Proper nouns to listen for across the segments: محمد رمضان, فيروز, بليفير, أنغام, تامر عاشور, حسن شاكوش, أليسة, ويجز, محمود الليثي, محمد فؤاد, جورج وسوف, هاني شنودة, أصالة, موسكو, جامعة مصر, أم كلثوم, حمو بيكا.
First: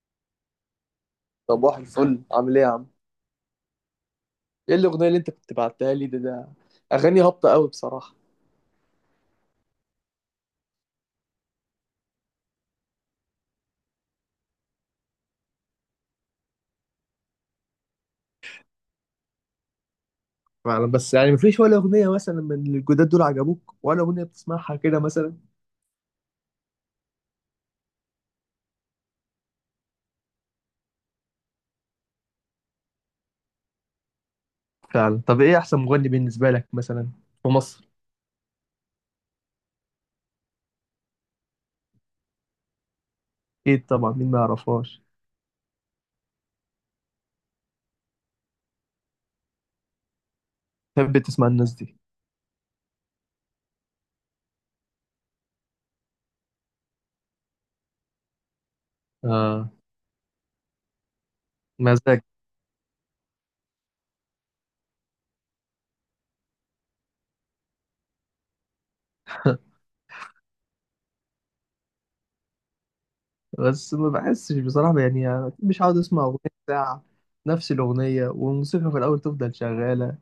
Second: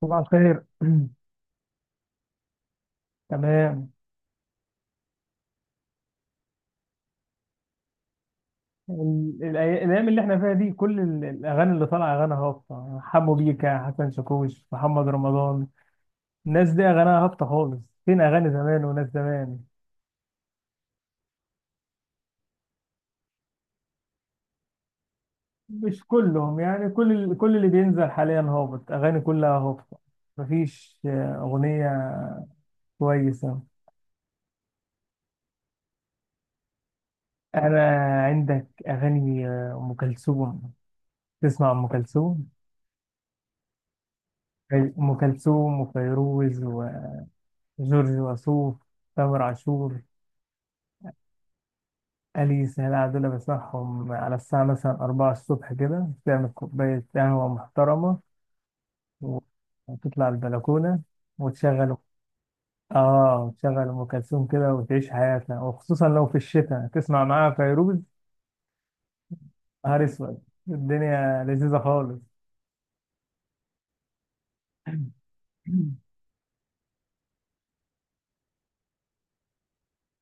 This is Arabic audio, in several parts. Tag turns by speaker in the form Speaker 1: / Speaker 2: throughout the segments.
Speaker 1: صباح الخير.
Speaker 2: صباح الفل، عامل ايه يا عم؟
Speaker 1: تمام.
Speaker 2: ايه الاغنيه اللي انت كنت بعتها لي ده؟ اغاني هابطه قوي بصراحه.
Speaker 1: الايام اللي احنا فيها دي، كل الاغاني اللي طالعه اغاني هابطه: حمو بيكا، حسن شاكوش، محمد رمضان. الناس دي اغانيها هابطه خالص. فين اغاني زمان وناس زمان؟
Speaker 2: أنا بس يعني مفيش ولا أغنية مثلا من الجداد دول عجبوك، ولا أغنية بتسمعها كده مثلا؟
Speaker 1: مش كلهم، يعني كل كل اللي بينزل حاليا هابط، اغاني كلها هابطه. مفيش اغنيه كويسه.
Speaker 2: فعلا. طب إيه أحسن مغني بالنسبة لك مثلا في
Speaker 1: انا،
Speaker 2: مصر؟
Speaker 1: عندك اغاني ام كلثوم. تسمع ام كلثوم؟
Speaker 2: أكيد طبعا، مين ما يعرفهاش.
Speaker 1: ام كلثوم، وفيروز، وجورج وسوف، تامر عاشور،
Speaker 2: تحب تسمع الناس دي.
Speaker 1: أليسة. لا دول بصحهم على الساعة مثلا 4 الصبح كده، تعمل كوباية قهوة محترمة و-
Speaker 2: آه.
Speaker 1: وتطلع البلكونة وتشغل.
Speaker 2: مزاج.
Speaker 1: آه، وتشغل أم كلثوم كده، وتعيش حياتنا، وخصوصا لو في الشتاء تسمع معاها فيروز. نهار أسود، الدنيا لذيذة خالص.
Speaker 2: بس ما بحسش بصراحة، يعني أكيد مش عاوز أسمع أغنية ساعة. نفس الأغنية والموسيقى في الأول تفضل شغالة،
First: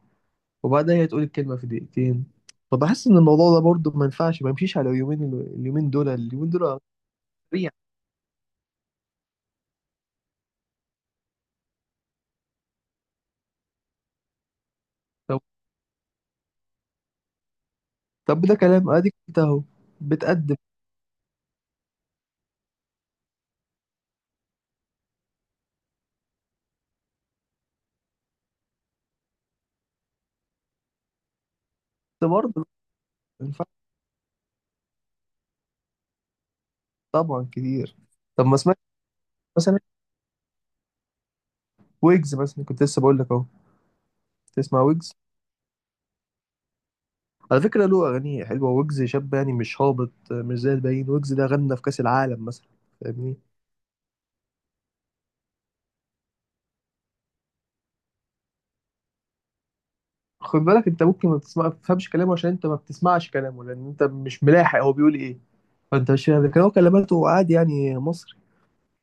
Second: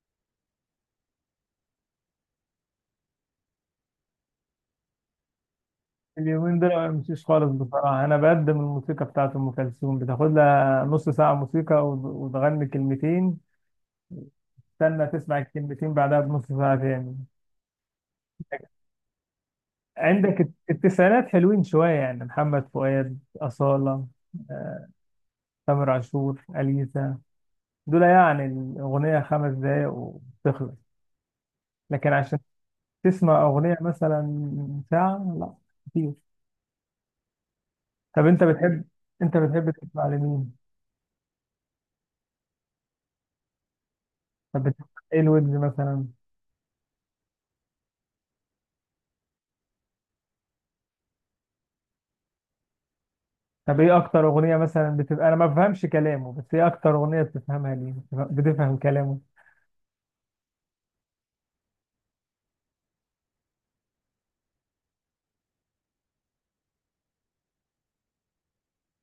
Speaker 2: وبعدها هي تقول الكلمة في دقيقتين. فبحس إن الموضوع ده برضه ما ينفعش، ما يمشيش على اليومين اليومين دول اليومين
Speaker 1: اليومين دول
Speaker 2: دول
Speaker 1: ما بمشيش خالص
Speaker 2: سريع.
Speaker 1: بصراحة. أنا بقدم الموسيقى بتاعت أم كلثوم، بتاخد لها نص ساعة موسيقى وتغني كلمتين. استنى تسمع
Speaker 2: طب
Speaker 1: الكلمتين بعدها بنص ساعة تاني.
Speaker 2: طب ده كلام، أديك أنت أهو.
Speaker 1: عندك
Speaker 2: بتقدم.
Speaker 1: التسعينات حلوين شوية، يعني محمد فؤاد، أصالة، آه، تامر عاشور، أليسا. دول يعني الأغنية 5 دقايق وتخلص، لكن
Speaker 2: بس
Speaker 1: عشان
Speaker 2: برضه
Speaker 1: تسمع
Speaker 2: ما ينفعش.
Speaker 1: أغنية مثلا ساعة، لا كتير.
Speaker 2: طبعا كتير.
Speaker 1: طب أنت
Speaker 2: طب ما سمعت
Speaker 1: بتحب، أنت بتحب
Speaker 2: مثلا
Speaker 1: تسمع لمين؟
Speaker 2: ويجز؟ مثلا كنت لسه بقول لك أهو،
Speaker 1: طب
Speaker 2: تسمع
Speaker 1: بتسمع،
Speaker 2: ويجز.
Speaker 1: إيه الويجز مثلا؟
Speaker 2: على فكرة له أغاني حلوة، ويجز شاب يعني مش هابط، مش زي الباقيين. ويجز ده غنى في كأس العالم مثلا، فاهمني.
Speaker 1: طب إيه أكتر أغنية مثلا بتبقى، أنا ما بفهمش كلامه، بس إيه أكتر أغنية بتفهمها ليه؟ بتفهم، بتفهم كلامه؟
Speaker 2: خد بالك، أنت ممكن ما تسمع ما تفهمش كلامه عشان أنت ما بتسمعش كلامه، لأن أنت مش ملاحق هو بيقول إيه. فأنت مش فاهم، لكن هو كلماته عادي يعني مصري،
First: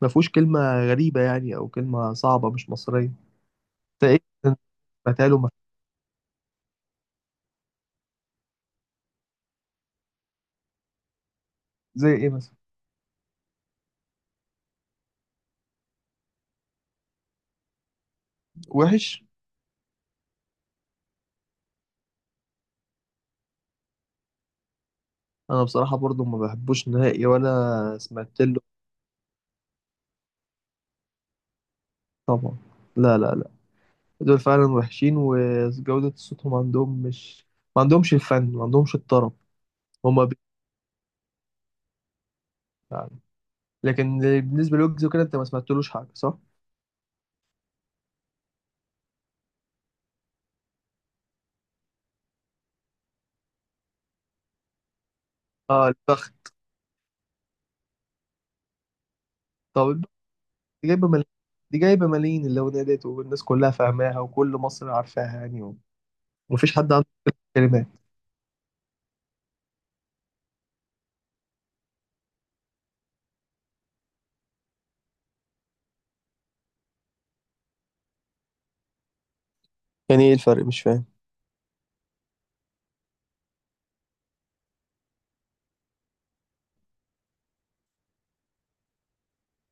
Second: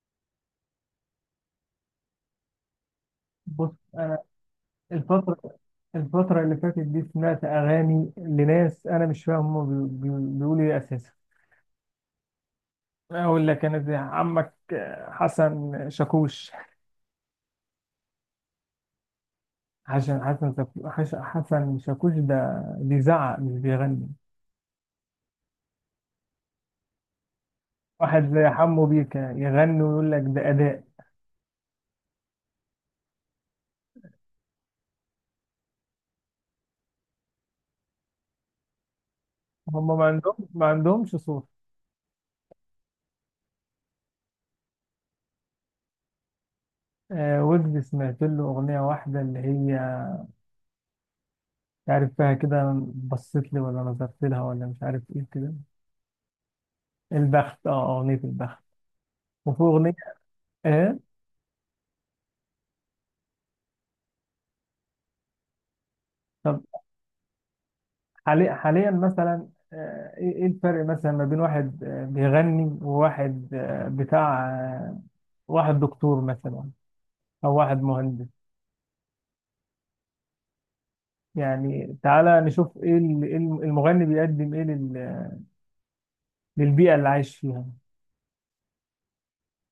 Speaker 2: ما فيهوش كلمة غريبة يعني، أو كلمة صعبة مش مصرية.
Speaker 1: بص
Speaker 2: أنت
Speaker 1: أنا،
Speaker 2: إيه؟ سمعتها له مف-
Speaker 1: الفترة الفترة اللي فاتت دي سمعت أغاني لناس أنا مش فاهم هما بيقولوا إيه أساسا.
Speaker 2: زي إيه مثلا؟
Speaker 1: أقول لك أنا، زي عمك حسن شاكوش.
Speaker 2: وحش.
Speaker 1: عشان حسن حسن شاكوش ده بيزعق مش بيغني.
Speaker 2: أنا بصراحة برضو ما بحبوش نهائي، ولا
Speaker 1: واحد
Speaker 2: سمعت
Speaker 1: زي
Speaker 2: له.
Speaker 1: حمو بيكا يغني ويقول لك ده أداء.
Speaker 2: طبعا. لا، لا، لا، دول فعلا وحشين، وجودة صوتهم عندهم مش، ما عندهمش الفن، ما عندهمش الطرب.
Speaker 1: هما
Speaker 2: هما بي...
Speaker 1: ما عندهمش صوت.
Speaker 2: يعني. لكن بالنسبة لويجز وكده، أنت ما سمعتلوش حاجة صح؟
Speaker 1: آه، ويجز سمعت له أغنية واحدة، اللي هي مش عارف فيها كده، بصيت لي ولا نظرت لها ولا مش عارف إيه كده.
Speaker 2: آه، البخت.
Speaker 1: البخت، أه، أغنية البخت. وفي
Speaker 2: طب
Speaker 1: أغنية
Speaker 2: البخت دي
Speaker 1: إيه،
Speaker 2: جايبة ملايين. دي جايبة ملايين، اللي ونادت، والناس كلها فاهماها، وكل مصر عارفاها يعني، ومفيش حد عنده كلمات.
Speaker 1: حاليا مثلا. ايه إيه الفرق مثلا ما بين واحد بيغني، وواحد بتاع واحد دكتور مثلا، او واحد مهندس.
Speaker 2: يعني ايه الفرق، مش فاهم.
Speaker 1: يعني تعالى نشوف ايه ال- إيه الم- المغني بيقدم ايه للبيئة اللي عايش فيها.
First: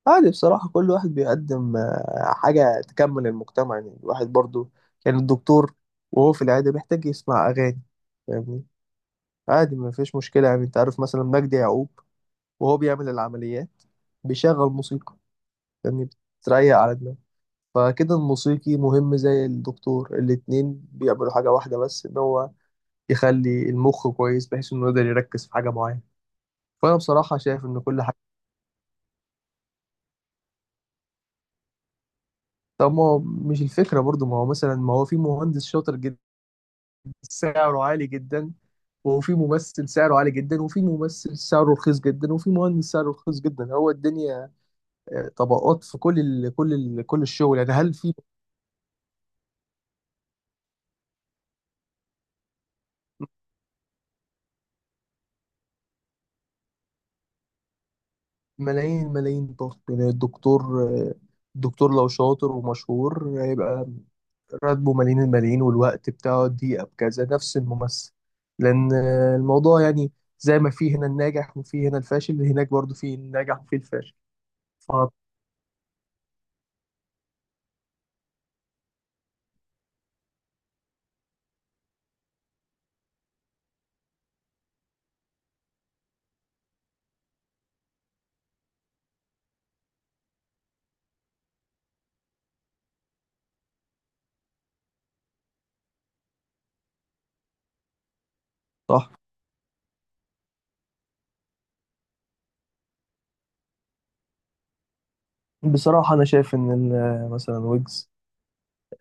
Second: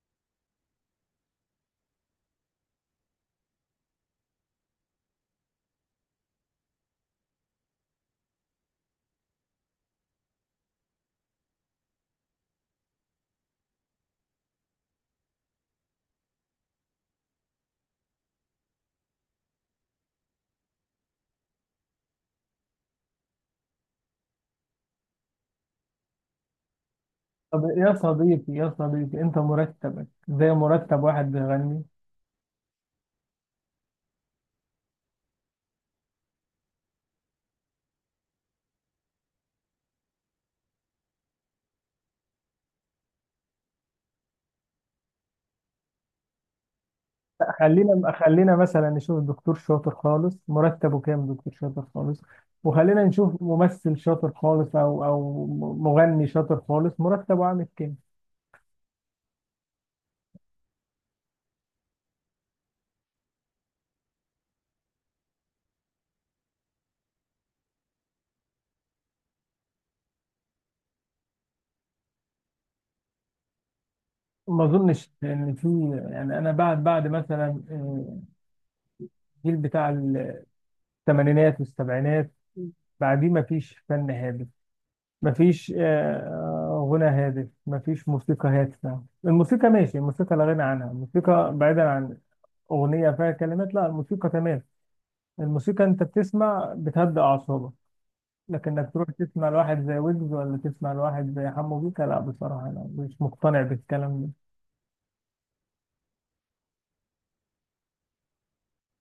Speaker 2: عادي بصراحة، كل واحد بيقدم حاجة تكمل المجتمع، يعني الواحد برضو، يعني الدكتور وهو في العيادة بيحتاج يسمع أغاني، فاهمني؟ عادي ما فيش مشكلة. يعني أنت عارف مثلا مجدي يعقوب وهو بيعمل العمليات بيشغل موسيقى، فاهمني؟ بتريق على دماغه. فكده الموسيقي مهم زي الدكتور، الاتنين بيعملوا حاجة واحدة، بس إن هو يخلي المخ كويس بحيث إنه يقدر يركز في حاجة معينة. فأنا بصراحة
Speaker 1: طب
Speaker 2: شايف إن
Speaker 1: يا
Speaker 2: كل حاجة.
Speaker 1: صديقي، يا صديقي انت مرتبك زي مرتب واحد بيغني.
Speaker 2: طب ما هو مش الفكرة برضو، ما هو مثلا، ما هو في مهندس شاطر جدا سعره عالي جدا، وفي ممثل سعره عالي جدا، وفي ممثل سعره رخيص جدا، وفي مهندس سعره رخيص جدا. هو الدنيا طبقات، في كل ال كل ال كل
Speaker 1: لا،
Speaker 2: الشغل يعني هل
Speaker 1: خلينا
Speaker 2: في
Speaker 1: خلينا مثلا نشوف دكتور شاطر خالص مرتبه كام، دكتور شاطر خالص. وخلينا نشوف ممثل شاطر خالص، او مغني شاطر خالص مرتبه عامل كام.
Speaker 2: ملايين ملايين ضغط؟ يعني الدكتور، الدكتور لو شاطر ومشهور هيبقى راتبه ملايين الملايين، والوقت بتاعه دقيقة بكذا، نفس الممثل. لأن الموضوع يعني زي ما في هنا الناجح وفي هنا الفاشل، هناك برضو في الناجح وفي الفاشل.
Speaker 1: ما اظنش،
Speaker 2: آه.
Speaker 1: لان في... يعني انا بعد مثلا الجيل بتاع الثمانينات والسبعينات، بعديه ما فيش فن هادف، ما فيش غنى هادف، ما فيش موسيقى هادفة. الموسيقى ماشي، الموسيقى لا غنى عنها. الموسيقى بعيدا عن أغنية فيها كلمات، لا، الموسيقى تمام. الموسيقى أنت بتسمع بتهدأ أعصابك. لكن إنك تروح
Speaker 2: صح.
Speaker 1: تسمع لواحد زي ويجز، ولا تسمع لواحد زي حمو بيكا، لا، بصراحة أنا مش مقتنع بالكلام ده.
Speaker 2: بصراحة أنا شايف إن مثلا ويجز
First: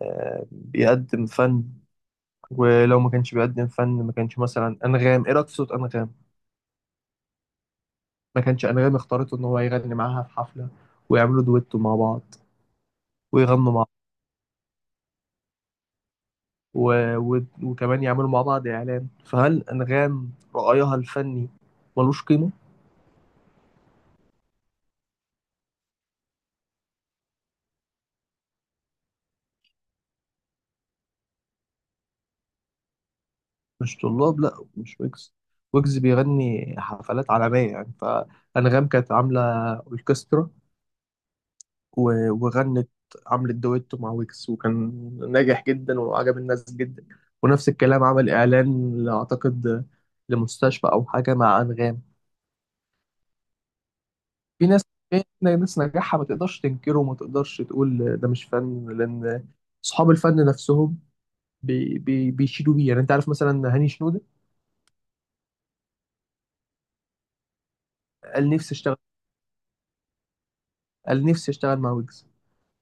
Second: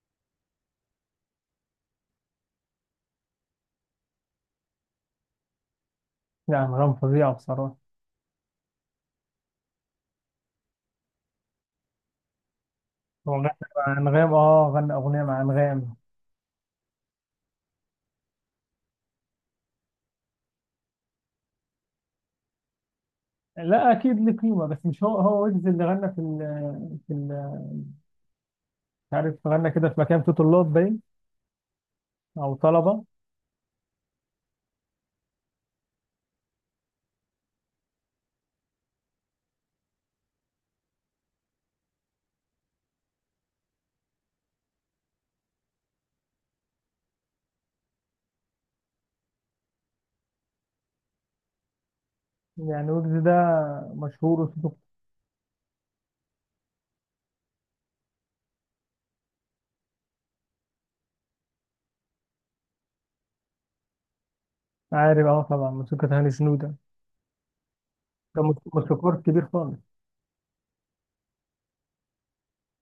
Speaker 2: بيقدم فن. ولو ما كانش بيقدم فن، ما كانش مثلا أنغام. إيه رأيك في صوت أنغام؟
Speaker 1: يعني أنغام فظيعة بصراحة.
Speaker 2: ما كانش أنغام اختارته إن هو يغني معاها في حفلة، ويعملوا دويتو مع بعض،
Speaker 1: هو غنى
Speaker 2: ويغنوا مع
Speaker 1: مع انغام، اه غنى اغنيه مع انغام.
Speaker 2: و... و... وكمان يعملوا مع بعض إعلان. فهل أنغام رأيها الفني ملوش قيمة؟
Speaker 1: لا، اكيد ليه قيمه، بس مش هو ويجز اللي غنى في ال في ال مش عارف، غنى كده في مكان، في طلاب باين او طلبه.
Speaker 2: مش طلاب، لأ مش ويجز. ويجز بيغني حفلات عالمية يعني. فأنغام كانت عاملة أوركسترا، و- وغنت، عملت دويتو مع ويكس، وكان ناجح جدا، وعجب الناس جدا. ونفس الكلام، عمل اعلان اعتقد لمستشفى او حاجه مع انغام.
Speaker 1: يعني ويجز ده مشهور
Speaker 2: في
Speaker 1: وصوته.
Speaker 2: ناس في ناس نجاحها ما تقدرش تنكره، وما تقدرش تقول ده مش فن، لان اصحاب الفن نفسهم بي بي بيشيدوا بيه، يعني انت عارف مثلا هاني شنودة.
Speaker 1: عارف، اه طبعا، موسيقى هاني شنودة ده
Speaker 2: قال نفسي اشتغل
Speaker 1: موسيقار كبير خالص.
Speaker 2: قال نفسي اشتغل مع ويجز،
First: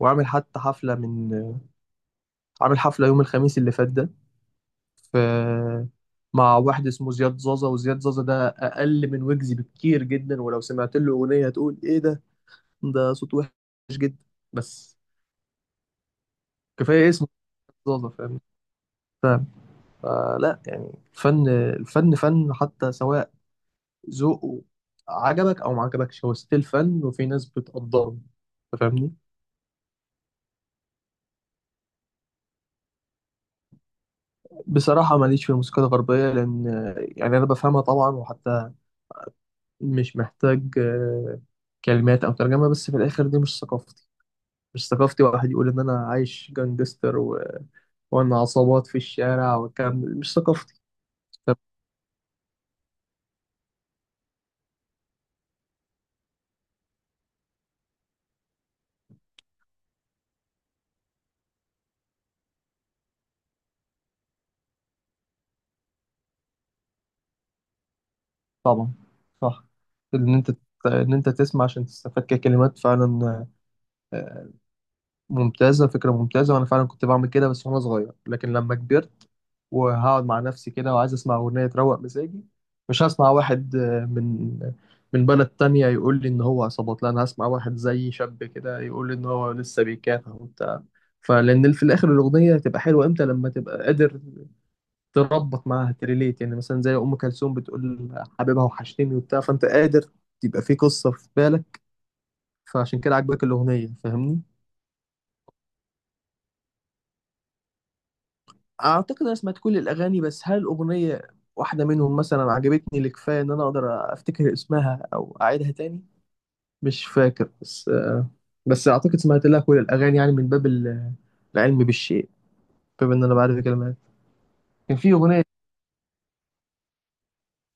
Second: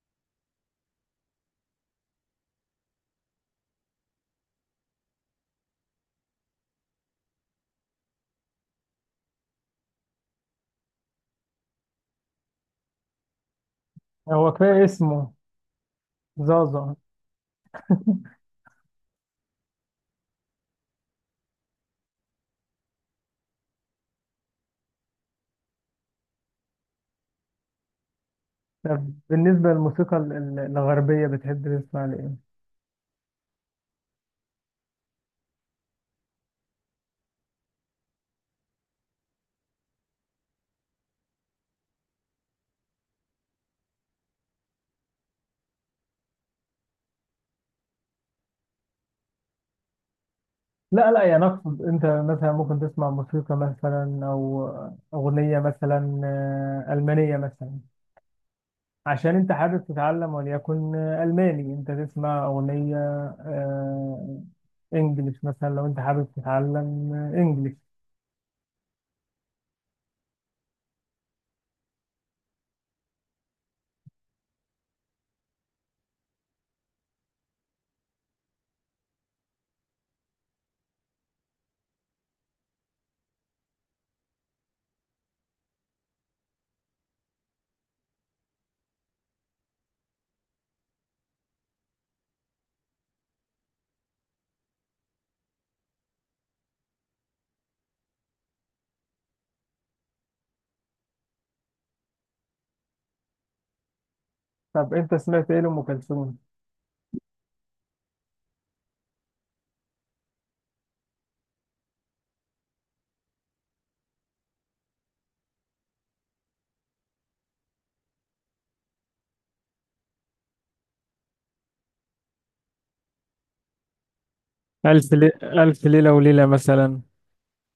Speaker 2: وعامل حتى حفله من عامل حفله يوم الخميس اللي فات ده، في، مع واحد اسمه زياد زازا. وزياد زازا ده اقل من ويجز بكتير جدا، ولو سمعت له اغنيه هتقول ايه ده، ده صوت وحش جدا.
Speaker 1: هو كفايه
Speaker 2: بس
Speaker 1: اسمه زازا.
Speaker 2: كفايه اسمه زازا، فاهم، فاهم. فلا يعني، الفن فن حتى سواء ذوقه عجبك او ما عجبكش، هو ستيل فن، وفي ناس بتقدره، أنت
Speaker 1: طب
Speaker 2: فاهمني.
Speaker 1: بالنسبه للموسيقى الغربيه، بتحب تسمع لايه؟
Speaker 2: بصراحه ماليش في الموسيقى الغربيه، لان يعني انا بفهمها طبعا، وحتى مش محتاج كلمات او ترجمه، بس في الاخر دي مش ثقافتي. مش ثقافتي واحد يقول ان انا عايش جانجستر وان عصابات في الشارع والكلام ده مش ثقافتي.
Speaker 1: لا لا، يعني
Speaker 2: طب-
Speaker 1: اقصد انت مثلا ممكن تسمع موسيقى مثلا او اغنيه مثلا المانيه مثلا، عشان انت حابب تتعلم وليكن الماني، انت تسمع اغنيه آه، انجليش مثلا لو انت حابب تتعلم انجليش.
Speaker 2: طبعا، صح. ان انت ان انت تسمع عشان تستفاد ككلمات فعلا، آه، ممتازه، فكره ممتازه. وانا فعلا كنت بعمل كده بس وانا صغير، لكن لما كبرت وهقعد مع نفسي كده وعايز اسمع اغنيه تروق مزاجي، مش هسمع واحد من بلد تانية يقول لي ان هو عصابات. لا، انا هسمع واحد زي شاب كده يقول لي ان هو لسه بيكافح وبتاع فلان. في الاخر، الاغنيه هتبقى حلوه امتى؟ لما تبقى قادر تربط معاها تريليت، يعني مثلا زي ام كلثوم بتقول حبيبها وحشتني وبتاع، فانت قادر تبقى في قصه في بالك، فعشان كده عجبك الاغنيه، فاهمني.
Speaker 1: طب انت سمعت ايه لام كلثوم؟
Speaker 2: اعتقد انا سمعت كل الاغاني، بس هل اغنيه واحده منهم مثلا عجبتني لكفايه ان انا اقدر افتكر اسمها او اعيدها تاني؟ مش فاكر. بس اعتقد سمعت لها كل الاغاني، يعني من العلم بالشيء، باب ان انا بعرف الكلمات. كان في
Speaker 1: ألف لي...
Speaker 2: اغنيه،
Speaker 1: ألف ليلة وليلة مثلا.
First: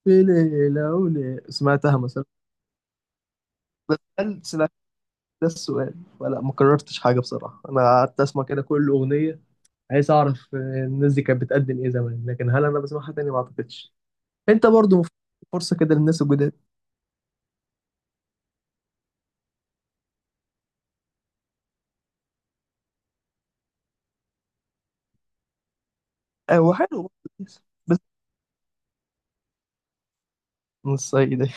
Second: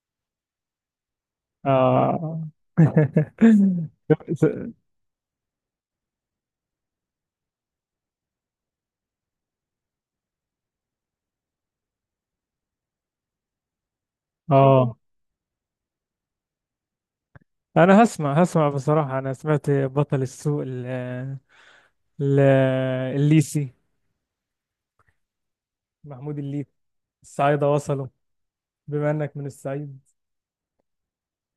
Speaker 2: في ليله وليله سمعتها مثلا،
Speaker 1: آه.
Speaker 2: بس هل سمعت، ده السؤال، ولا ما كررتش حاجه؟ بصراحه انا قعدت اسمع كده كل اغنيه، عايز اعرف الناس دي كانت بتقدم ايه زمان، لكن هل انا بسمعها تاني؟ ما اعتقدش. انت
Speaker 1: آه،
Speaker 2: برضو، فرصه كده للناس الجداد.
Speaker 1: أنا هسمع، هسمع بصراحة. أنا سمعت بطل السوق ال... الليسي، محمود الليثي.
Speaker 2: هو حلو برضه، كويس.
Speaker 1: الصعايدة
Speaker 2: بس
Speaker 1: وصلوا، بما إنك من الصعيد.
Speaker 2: من الصعيد دي،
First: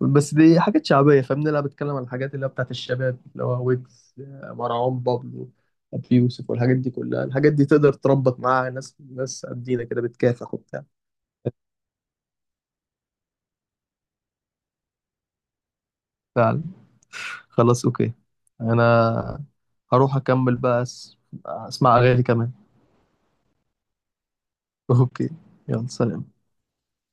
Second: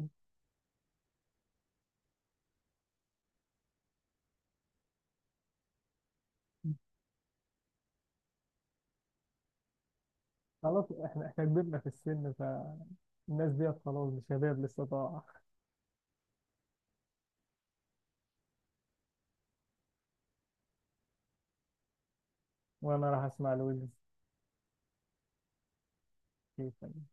Speaker 2: بس دي حاجات شعبية فاهمني. أنا بتكلم عن الحاجات اللي هي بتاعت الشباب، اللي هو ويجز، مروان بابلو، أبي يوسف، والحاجات دي كلها. الحاجات دي تقدر تربط معاها ناس قدينا كده بتكافح وبتاع.
Speaker 1: خلاص، احنا كبرنا في السن، فالناس ديت خلاص شباب لسه طاعة.
Speaker 2: فعلا. خلاص، أوكي. أنا هروح أكمل بقى أسمع أغاني كمان.
Speaker 1: وانا راح اسمع لويلز.
Speaker 2: أوكي، يلا سلام.
Speaker 1: كيف. يعني.